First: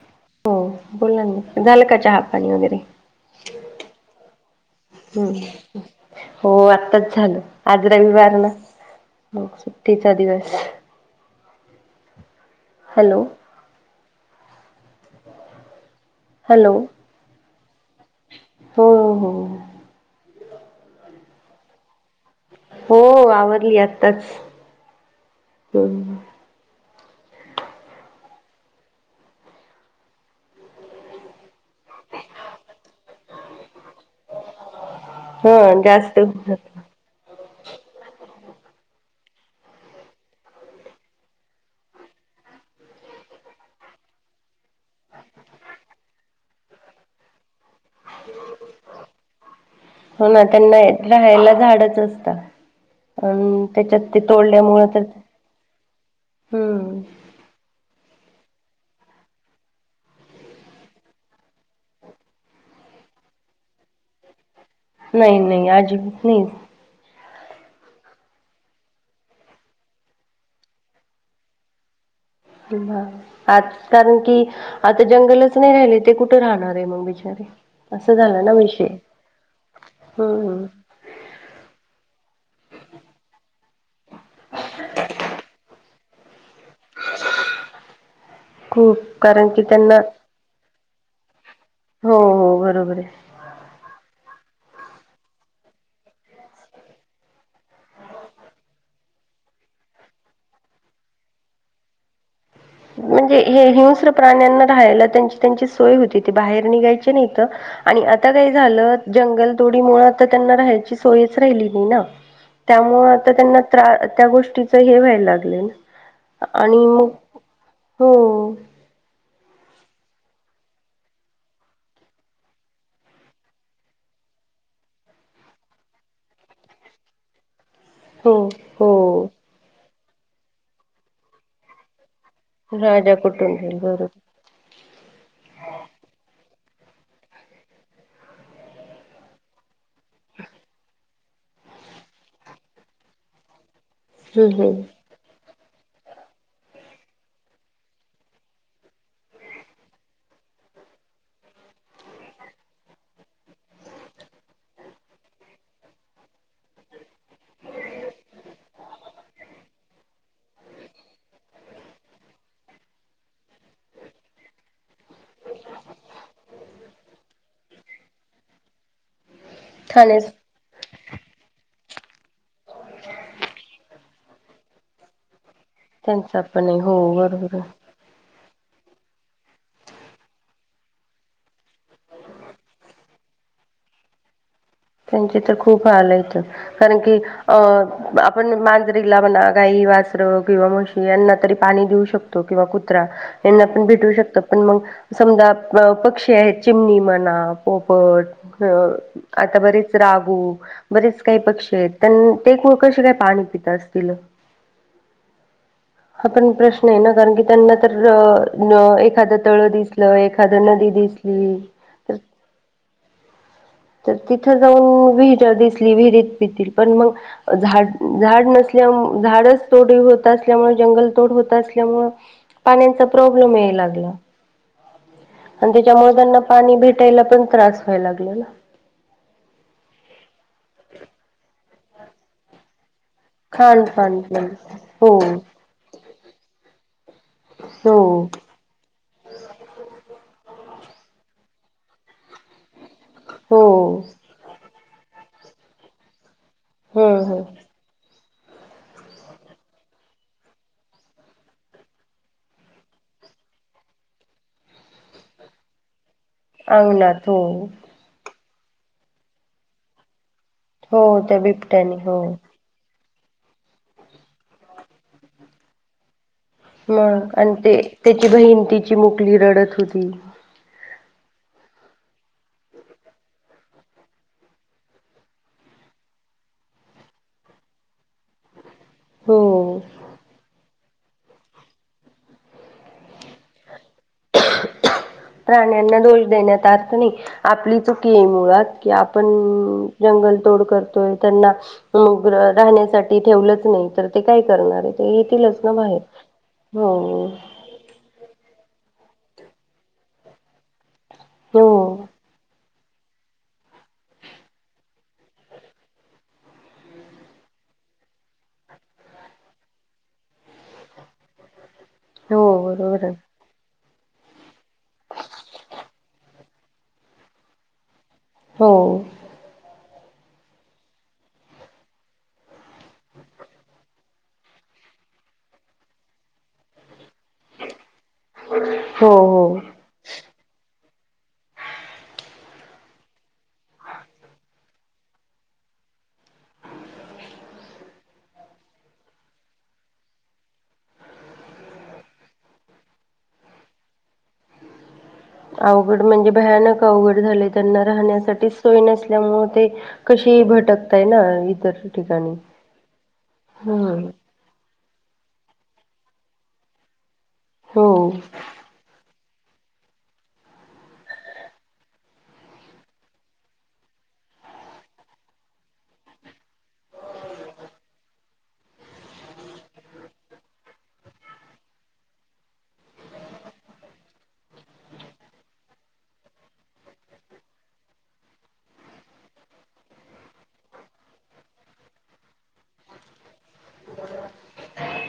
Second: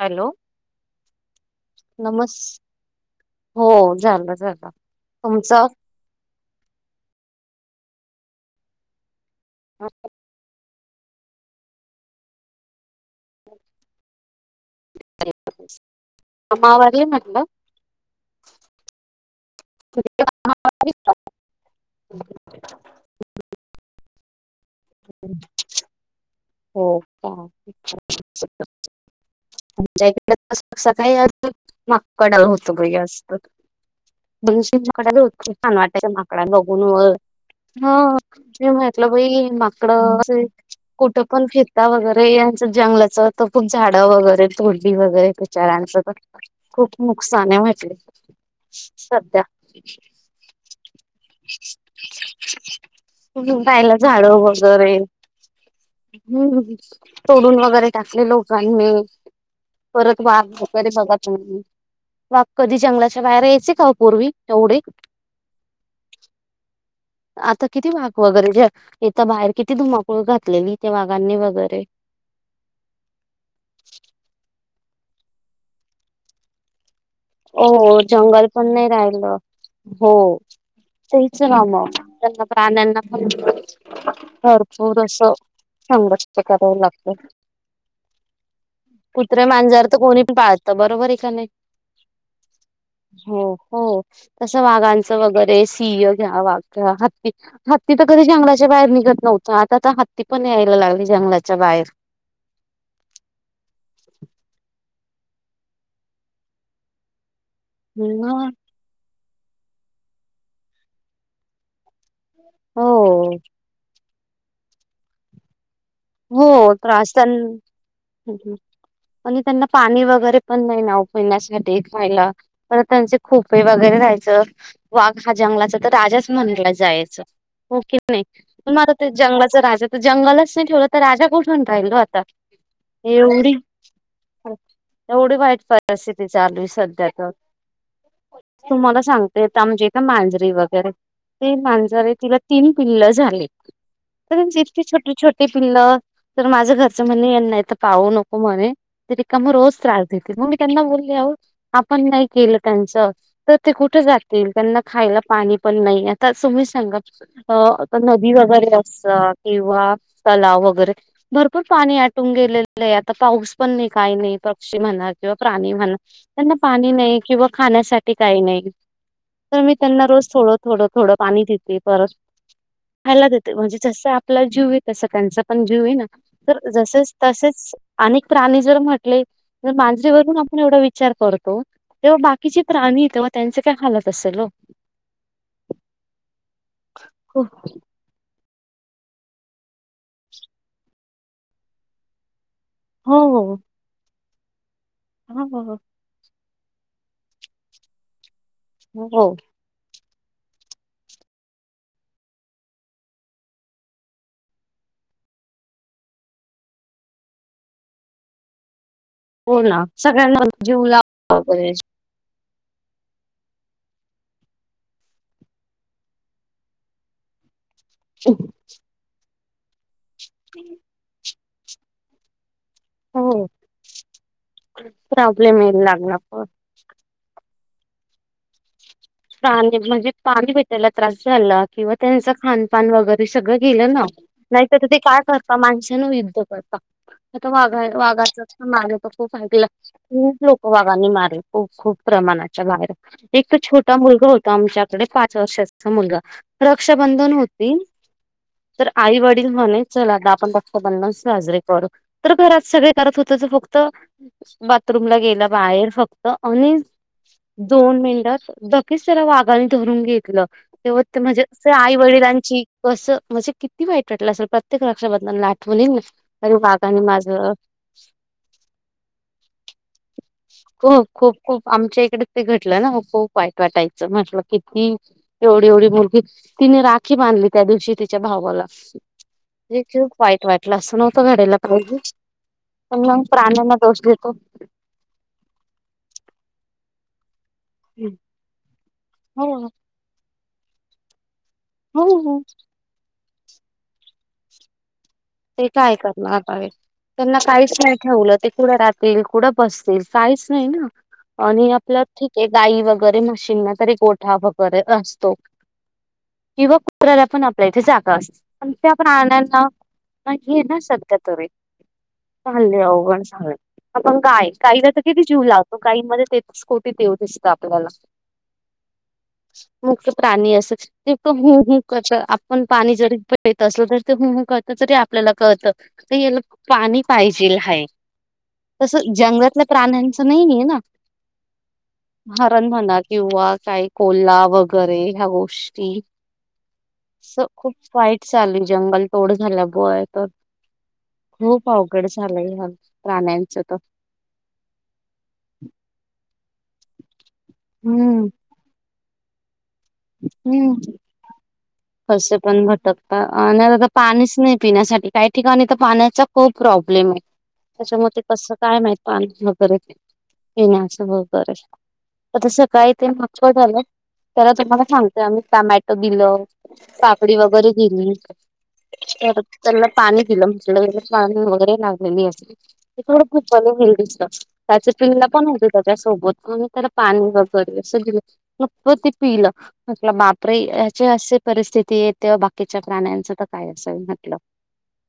Hello. हो बोलला ना? झालं का? नमस् चहापाणी वगैरे! ! हो झालं! झालं! हम्म तुमचं! ! हो आत्ताच झालं! आज रविवार ना? मग सुट्टीचा दिवस हाय! ! हॅलो. हॅलो [unintelligible] हो हो. [unintelligible] हो आवरली आत्ताच. हम्म हो का? [unintelligible] [unintelligible] कडा खूप हा छान वाटतय त्या जास्त माकडा हो बघून व ह म्हहितलं बाई माकड इड [unintelligible] कुठं पण फिरता वगैरे यांच जंगलाच तर खूप झाडं वगैरे थोडडी वगैरे विचारांच खूप नुकसान वाटले सध्या. हो ना त्यांना राहायला झाडच असत. राहायल झाड तोडल्यामुळे वगैरे तर हम्म. हम्म तोडून वगैरे टाकले लोकांनी परत बाग वगैरे बघत. वाघ कधी जंगलाच्या बाहेर यायचे का पूर्वी तेवढे? नाही नाही अजीबात नाही. आता किती वाघ वगैरे जे येता बाहेर किती धुमाकूळ घातलेली त्या वाघांनी वगैरे. आज कारण की आता जंगलच नाही राहिले ते कुठे राहणार आहे मग बिचारे हो असं झालं जंगल ना पण नाही विषय राहिलं हो. हम्म तेच ना म त्यांना प्राण्यांना पण भरपूर असं संघर्ष कराव लागत. खूप कुत्रे कारण की मांजवर त्यांना तर कोणी पण पाळतं बरोबर आहे का नाही. हो हो बरोबर आहे. हो हो तस वाघांचं वगैरे सिंह किंवा वाघ, हत्ति हत्ती तर कधी जंगलाच्या बाहेर निघत नव्हतं आता आता हत्ती पण यायला लागली जंगलाच्या बाहेर. म्हणजे हे हिंस्र प्राण्यांना राहायला त्यांची त्यांची सोय होती ती बाहेर निघायची नाही त. आणि आता ह काय झालं जंगल तोडी मुळ आता त्यांना राहायची सोयच राहिली नाही ना. हो त्यामुळे आता त्यांना त त्या गोष्टीच हे व्हायला लागले ना. हो आणि मग त्रास तेन हो. आणि त्यांना पाणी वगैरे पण नाही ना उपण्यासाठी महिला पर त्यांचे खोपे वगैरे राहायचं. वाघ हा जंगलाचा तर राजाच म्हणला जायचं हो की नाही हो मझ ते हो जंगलाचा राजा तर जंगलाच नाही ठेवला तर राजा कुठून राहिलो आता! राजा एवढी कुटुंब बरोबर एवढी वाईट परिस्थिती चालू आहे सध्या तर तुम्हाला सांगते य म्हणजे का मांजरी वगैरे. ते मांजारे तिला तीन पिल्ल झाले तर हम्म हम्म छोटे छोटे पिल्लं तर माझं घरचं म्हणणे यांना इथ पाहू नको म्हणे तरी का म रोज त्रास देतील मग मी त्यांना बोलले आह आपण नाही केलं त्यांचं तर ते कुठे जातील त्यांना खायला पाणी पण नाही आता तुम्ही सांगा आता नदी वगैरे असत किंवा तलाव वगैरे. भरपूर पाणी आटून गेलेलं आहे आता पाऊस पण नाही काही नाही पक्षी म्हणा किंवा प्राणी म्हणा त्यांना पाणी नाही किंवा खाण्यासाठी काही नाही तर मी त्यांना रोज ठाण्यास थोडं-थोडं-थोडं पाणी देते परत खायला देते म्हणजे जस आपला जीव आहे तसं त्यांच पण जीव है ना त्यांचा तर पण आहे हो जसेच, बरोबर आहे. तसेच अनेक प्राणी जर म्हटले जर मांजरीवरून आपण एवढा विचार करतो, तेव्हा बाकीचे प्राणी तेव्हा त्यांचे काय हालत असेल हो, त्यांचे तर खूप हाल आहेतं कारण की अं आपण मांजरीला म्हणा, गाई -वासरं किंवा म्हशी यांना तरी पाणी देऊ शकतो किंवा कु त्रा हो हो यांना पण भेटू शकतं पण मग समजा हो पक्षी आहेत चिमणी म्हणा पोपट हो आता बरेच रागू, बरेच काही पक्षी आहेत त्यां ते कसे काय पाणी पित असतील? [inaudible] हा पण प्रश्न आहे ना, कारण की त्यांना तर न एखादं हो तळ ना दिसलं, सगळ्यांना एखाद जीव नदी लाव दिसली, तर तर तिथं जाऊन विहरं दिसली विहिरीत पितील पण मग झाड झाड नसल्यामु झाडच तोडी होत असल्यामुळे, जंगल तोड होत असल्यामुळं. पाण्याचा हो प्रॉब्लेम ये लागला प्रॉब्लेम आणि येईल त्याच्यामुळे लागला त्यांना पाणी भेट प्यायला पण त्रास व्हाय लागला ना, प्राणी म्हणजे पाणी भेटायला त्रास झाला किंवा त्यांच खा पान वगैरे सगळं गेलं ना, खानपान पण नाहीतर ते हो काय करता माणसान युद्ध करता आता वाघा हो वाघाच मारलं तर खूप ऐकलं खूप लोक वागानी मारलं खूप, खूप प्रमाणाच्या बाहेर एक तर छोट हो होतं आमच्याकडे पाच वर्षाचा मुलगा हम्म रक्षाबंधन हम्म होती, तर आई वडील म्हणे चल आता आपण रक्त बंधन साजरे करू, तर घरात सगळे करत होतं ज फक्त बाथरूमला गेलं बाहेर फक्त अनिल अंगणात हो दोन मिनटांत लकीच त्याला वाघाने धरून घेतलं, तेव्हा हो ते त्या म्हणजे अस आई बिबट्याने हो वडिलांची कसं म्हणजे किती वाईट वाटलं असल, प्रत्येक रक्षाबंधन आठवून येईल ना. अरे वाघानी मग माझं आणि ते त्याची बहीण ती चिमुकली रडत होती. हो खूप, खूप आमच्या इकडे ते घटलं ना खूप वाईट वाटायचं म्हटलं किती, एवढी- एवढी मुलगी तिने राखी बांधली त्या दिवशी तिच्या भावाला हो [unintelligible] वाईट वाटलं असं नव्हतं घडायला पाहिजे, पण मग प्राण्यांना दोष देतो. प्राण्यांना दोष देण्यात आर्थ नाही, आपली चुकी आहे मुळात कि आपण हो जंगल तोड करतोय त्यांना हो हो. मुगृ राहण्यासाठी ठेवलंच नाही तर ते काय करणार आहेत हे ही ते येतीलच ते ना काय बाहेर करणार [unintelligible] हो त्यांना काहीच नाही ठेवलं ते कुठं राहतील, कुठं बसतील काहीच नाही ना हो आणि आपल्या ठीक ये गाई वगैरे म्हशीना तरी गोठा वगैरे असतो, किंवा कुत्र्याला पण आपल्या इथे जागा असती पण त्या प्राण्यांना नाही हे ना सध्या तरी हो चालले बरोबर आहे अवघण सगळं. आपण गाय गायीला तर किती जीव लावतो काही मध्ये तेहतीस् कोटी देव दिसतं आपल्याला, हो. मुक्त प्राणी असं, ते पण हू हू करतं, आपण पाणी जरी पीत असलं तर ते हु हू कर तच ते आपल्याला कळत याला पाणी पाहिजेल हाय. हो तसं हो जंगलातल्या प्राण्यांचं नाहीये ना. हरण म्हणा किंवा काय कोल्हा वगैरे ह्या गोष्टी अस खूप वाईट चालू आय जंगल तोड. झाला बोळ येतात खूप अवघड झालंय ह्या प्राण्यांच तर. अवघड म्हणजे भयानक अवघड झालय त्यांना हम्म राहण्यासाठी सोय नसल्यामुळे ते कशी हम्म, भटकताय ना इतर ठिकाणी कसे पण भटकता आणि आता हम्म पाणीच नाय. पिण्यासाठी काही ठिकाणी तर पाण्याचा खूप प्रॉब्लेम आय हो त्याच्यामूळ ते कस काय म्हायत पाणीच न करेक्ट येण्याचं वगैरे. आता सकाळी ते [unintelligible] झालं त्याला तुम्हाला सांगतोय आम्ही टमॅटो दिल पापडी वगैरे दिली. तेवढ त्यांनला पाणी दिलं म्हटलं पाणी वगैरे लागलेली असेल. ते थोडं फनी विल दिसतं. त्याचे पिल्ल पण होते त्याच्यासोबत म मी त्याला पाणी वगैरे अस दिल. नुकत ते पिल. म्हटलं बापरे याची असे परिस्थिती येत बाकीच्या प्राण्यांच तर काय असंल म्हटलं.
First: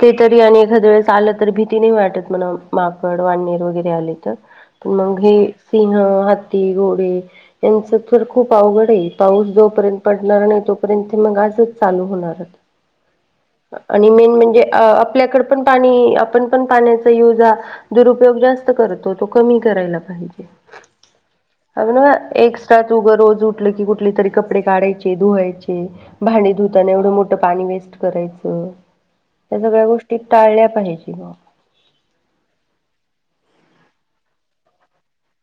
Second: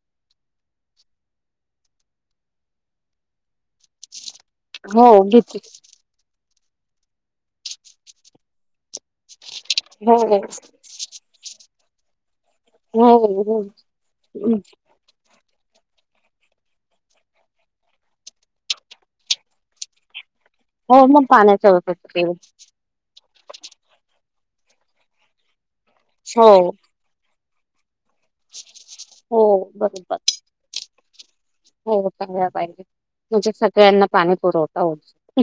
ते तरी आणि एखाद्या वेळेस आलं तरी भीती नाय वाटत म्हण माकड, वाननेर वगैरे ते आलीत हो मग हे घेत सिंह, हा ती, घोडे यांच तर खूप अवघड ए. पाऊस जोपर्यंत हो पडणार नाय तोपर्यंत ते मग आजच चालू होणार आता. हो हो आणि मेन म्हणजे आपल्याकड पण पाणी आपण पण पाण्याचा युज दुरुपयोग जास्त करतो तो कमी करायला पाहिजे. हो मग पाण्याच्या होत [unintelligible] तो गं रोज उठल की कुठली तरी कपडे काढायची धुवायचे हो भांडी धुताना एवढं मो ठं- पाणी वेस्ट करायचं हो त्या सगळ्या गोष्टी बरोबर टाळल्या पाहिजे ग. हो टाळल्या पाहिजे म्हणजे सगळ्यांना पाणी पुरवठा होऊ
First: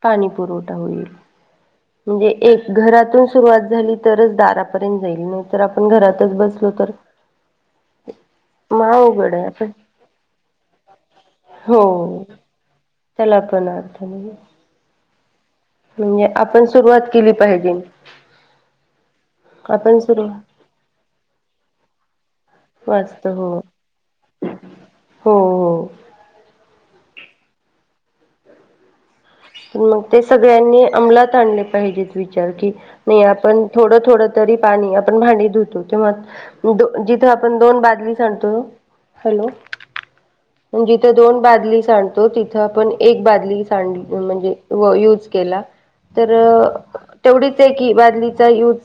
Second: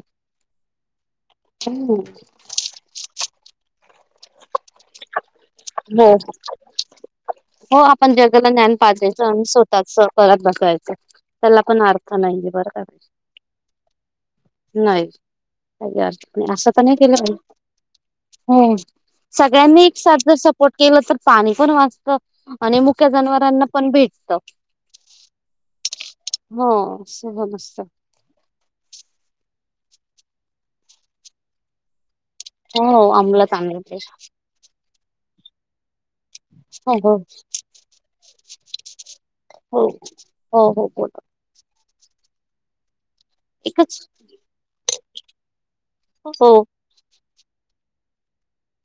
पाणी पुरवठा होईल म्हणजे एक घरातून सुरुवात झाली तरच दारा पर्यंत जाईल नाय तर आपण हो घरातच बसलो तर हो आपण जगाला ज्ञान म पाजायचं अवघड आणि आहे आपण स्वतःच परत करत बसायचं. त्याला पण अर्थ हो नाहीये बरोर त्याला पण अर्थ नाही. नाय. म्हणजे आपण असं तर नाय सुरुवात केलं केली पाहिजे हो. सगळ्यांनी एक आपण सुरू सारखं सपोर्ट केलं तर पाणी पण वाचत. आणि मुख्या वाचत हो. जनावरांना पण भेटतं. हो हो. म आस पण असतं. म्हणून ते सगळ्यांनी अंमलात आणले पाहिजेत. विचार की हो नाई अंमलात आपण आणलं थोडं ते थोड तरी पाणी आपण भांडी धुतो तेव्हा दो हो हो जिथं आपण दोन बादली साडतो हॅलो हो हो अन् हो जिथे बोला दोन बादली सांडतो तिथ आपण एक बादली सांड एकच म्हणजे यूज केला तर हो तेवढीच ए की बादलीचा यूज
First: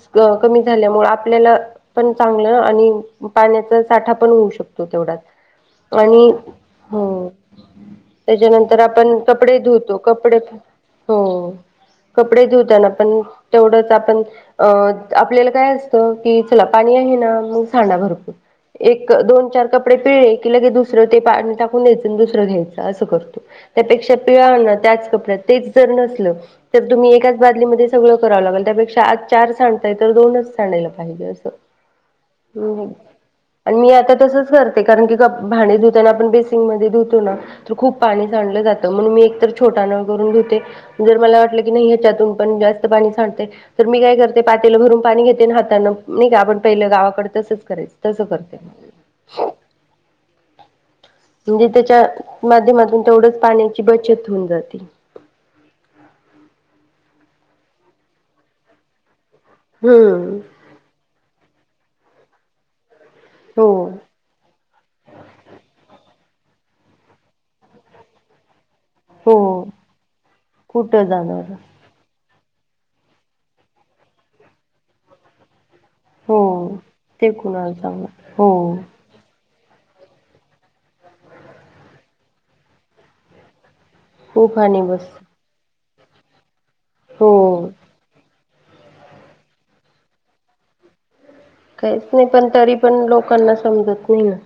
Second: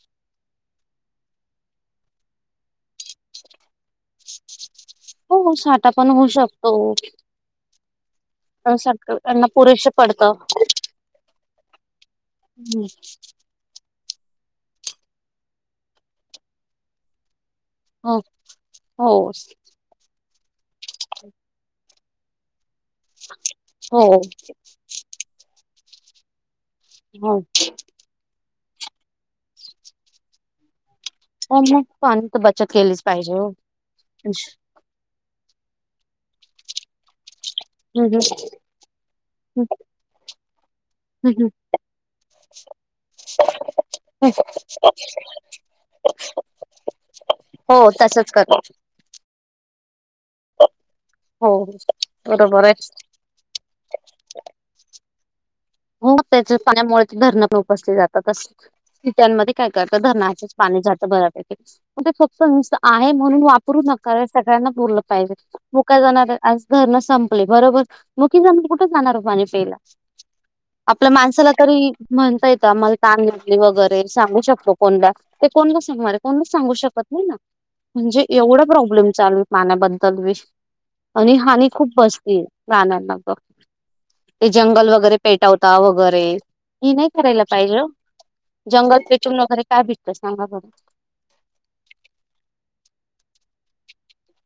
कमी झाल्यामुळ आपल्याला पण चांगलं आणि पाण्याच साठा पण होऊ शकतो तेवढाच. हो हो साठा पण होऊ आणि शकतो त्याज्यानंतर आपण त्यांना कपडे पुरेसे धुतो पडतं. कपडे हो कपडे धुवताना पण तेवढंच आपण अ आपल्याला काय असतं कि चला पाणी आहे ना म थंडा हो भरपूर हो एक दोन चार कप कपडे पिळले की लगेच दुसरं ते पाणी टाकून द्यायंच आणि दुसरं घ्यायचं असं करतो हो त्यापेक्षा पिळा ना त्याच कपड्यात ते जर नसल तर तुम्ही एकाच हो बादली मध्ये सगळ करावं लागेल त्यापेक्षा आज चार सांडताय तर दोनच सांडायला पाहिजे. हो मग पाणी तर बचत असं केलीच पाहिजे हो. आणि मी आता तसंच करते कारण की ग भांडे धुताना आपण बेसिंगमध्ये धुतो ना तर खूप हम्म पाणी हम्म सांडलं जात मग मी एक तर छोटा नळ करून धुते जर हम्म मला हम्म वाटलं की नाही ह्याच्यातून पण जास्त पाणी सांडते तर मी काय करते पातेल भरून पाणी घेते हातांन नाही का आपण पहिलं गावाकडे तसंच हो करायचं तसं तसच कर करते. हो. [unintelligible] हो. म्हणजे त्याच्या बरोबर आहे माध्यमातून तेवढंच पाण्याची बचत होऊन जाते. हो त्याच्या पाण्यामुळे ते धरणं उपसले जातात अस किचनमध्ये काय करता हम्म धरणाचे पाणी जात बऱ्यापैकी ते फक्त निस्त आहे म्हणून हो वापरू नका. सगळ्यांना पूरल पाहिजे मुक्या जनावर आज धरण संपली बरोबर मुकी जनावर कुठं जाणार पाणी हो प्यायला कुठं आपल्या माणसाला जाणार तरी म्हणता येतं आम्हाला तहाण लागली वगैरे सांगू शकतो कोणला ते कोणला सांगणारे हो कोणलाच सांगू शकत नाही ते ना कुणाला म्हणजे सांगणार हो एवढा प्रॉब्लेम चालू पाण्याबद्दल विश आणि हानी खूप बसतीये प्राण्यांना तर ते खूप हानी जंगल वगैरे बसते पेटावता वगैरे ही नाही करायला हो पाहिजे ओ जंगल पेटवून वगैरे काय भेटतं सांगा बरं काहीच नाही पण तरी पण लोकांना समजत नाही ना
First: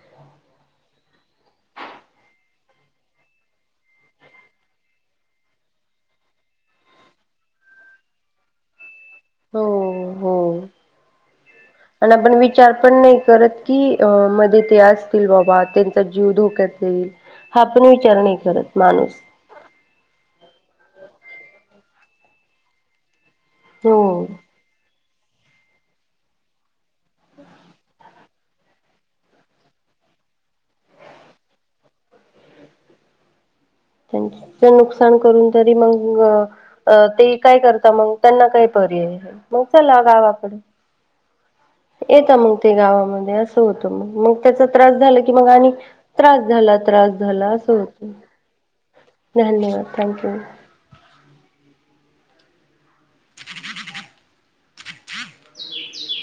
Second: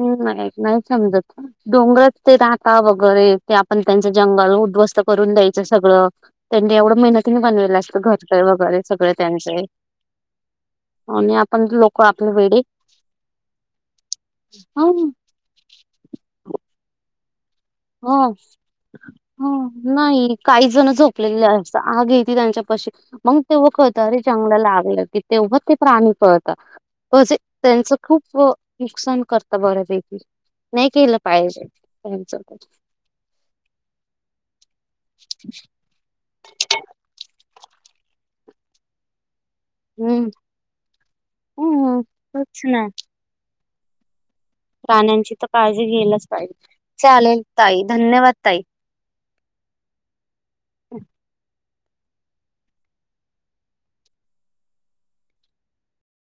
हो ना नाही नाही समजत नाही. डोंगर ते राहता वगैरे ते आपण त्यांचं जंगल उद्ध्वस्त करून द्यायचं सगळं त्यांनी एवढं मेहनतीने बनवेलं असतं घरं वगैरे सगळे त्यांच ये हो हो आणि आपण लोक आणि आपले वेडे विचार आपण नाही करत की अ मध्ये ते हं असतील बाबा त्यांचा जीव धोक्यात येईल. हा आपण विचार नाही करत माणूस हा नाही काही जण झोपलेली असता आग येती त्यांच्या पाशी मग तेव्हा कळतं हो अरे जंगलाला आग लागली की तेव्हा ते प्राणी पळता. म्हजे त्यांचं खूप नुकसान करता बऱ्यापैकी नाही केलं पाहिजे त्यांच तर त्यांच नुकसान करून तरी मग अ ते काय करता मग त्यांना काय पर्याय ये मग चला हम्म गावाकडे हो येता मग तेच ते ना गावामध्ये असं होतं मग मग त्याचा त्रास झाला की प्राण्यांची तर मग आणि काळजी घ्यायलाच त्रास झाला पाहिजे त्रास चालेल झाला अस ताई होत. धन्यवाद ताई धन्यवाद थँक्यू. [unintelligible] [inaudible]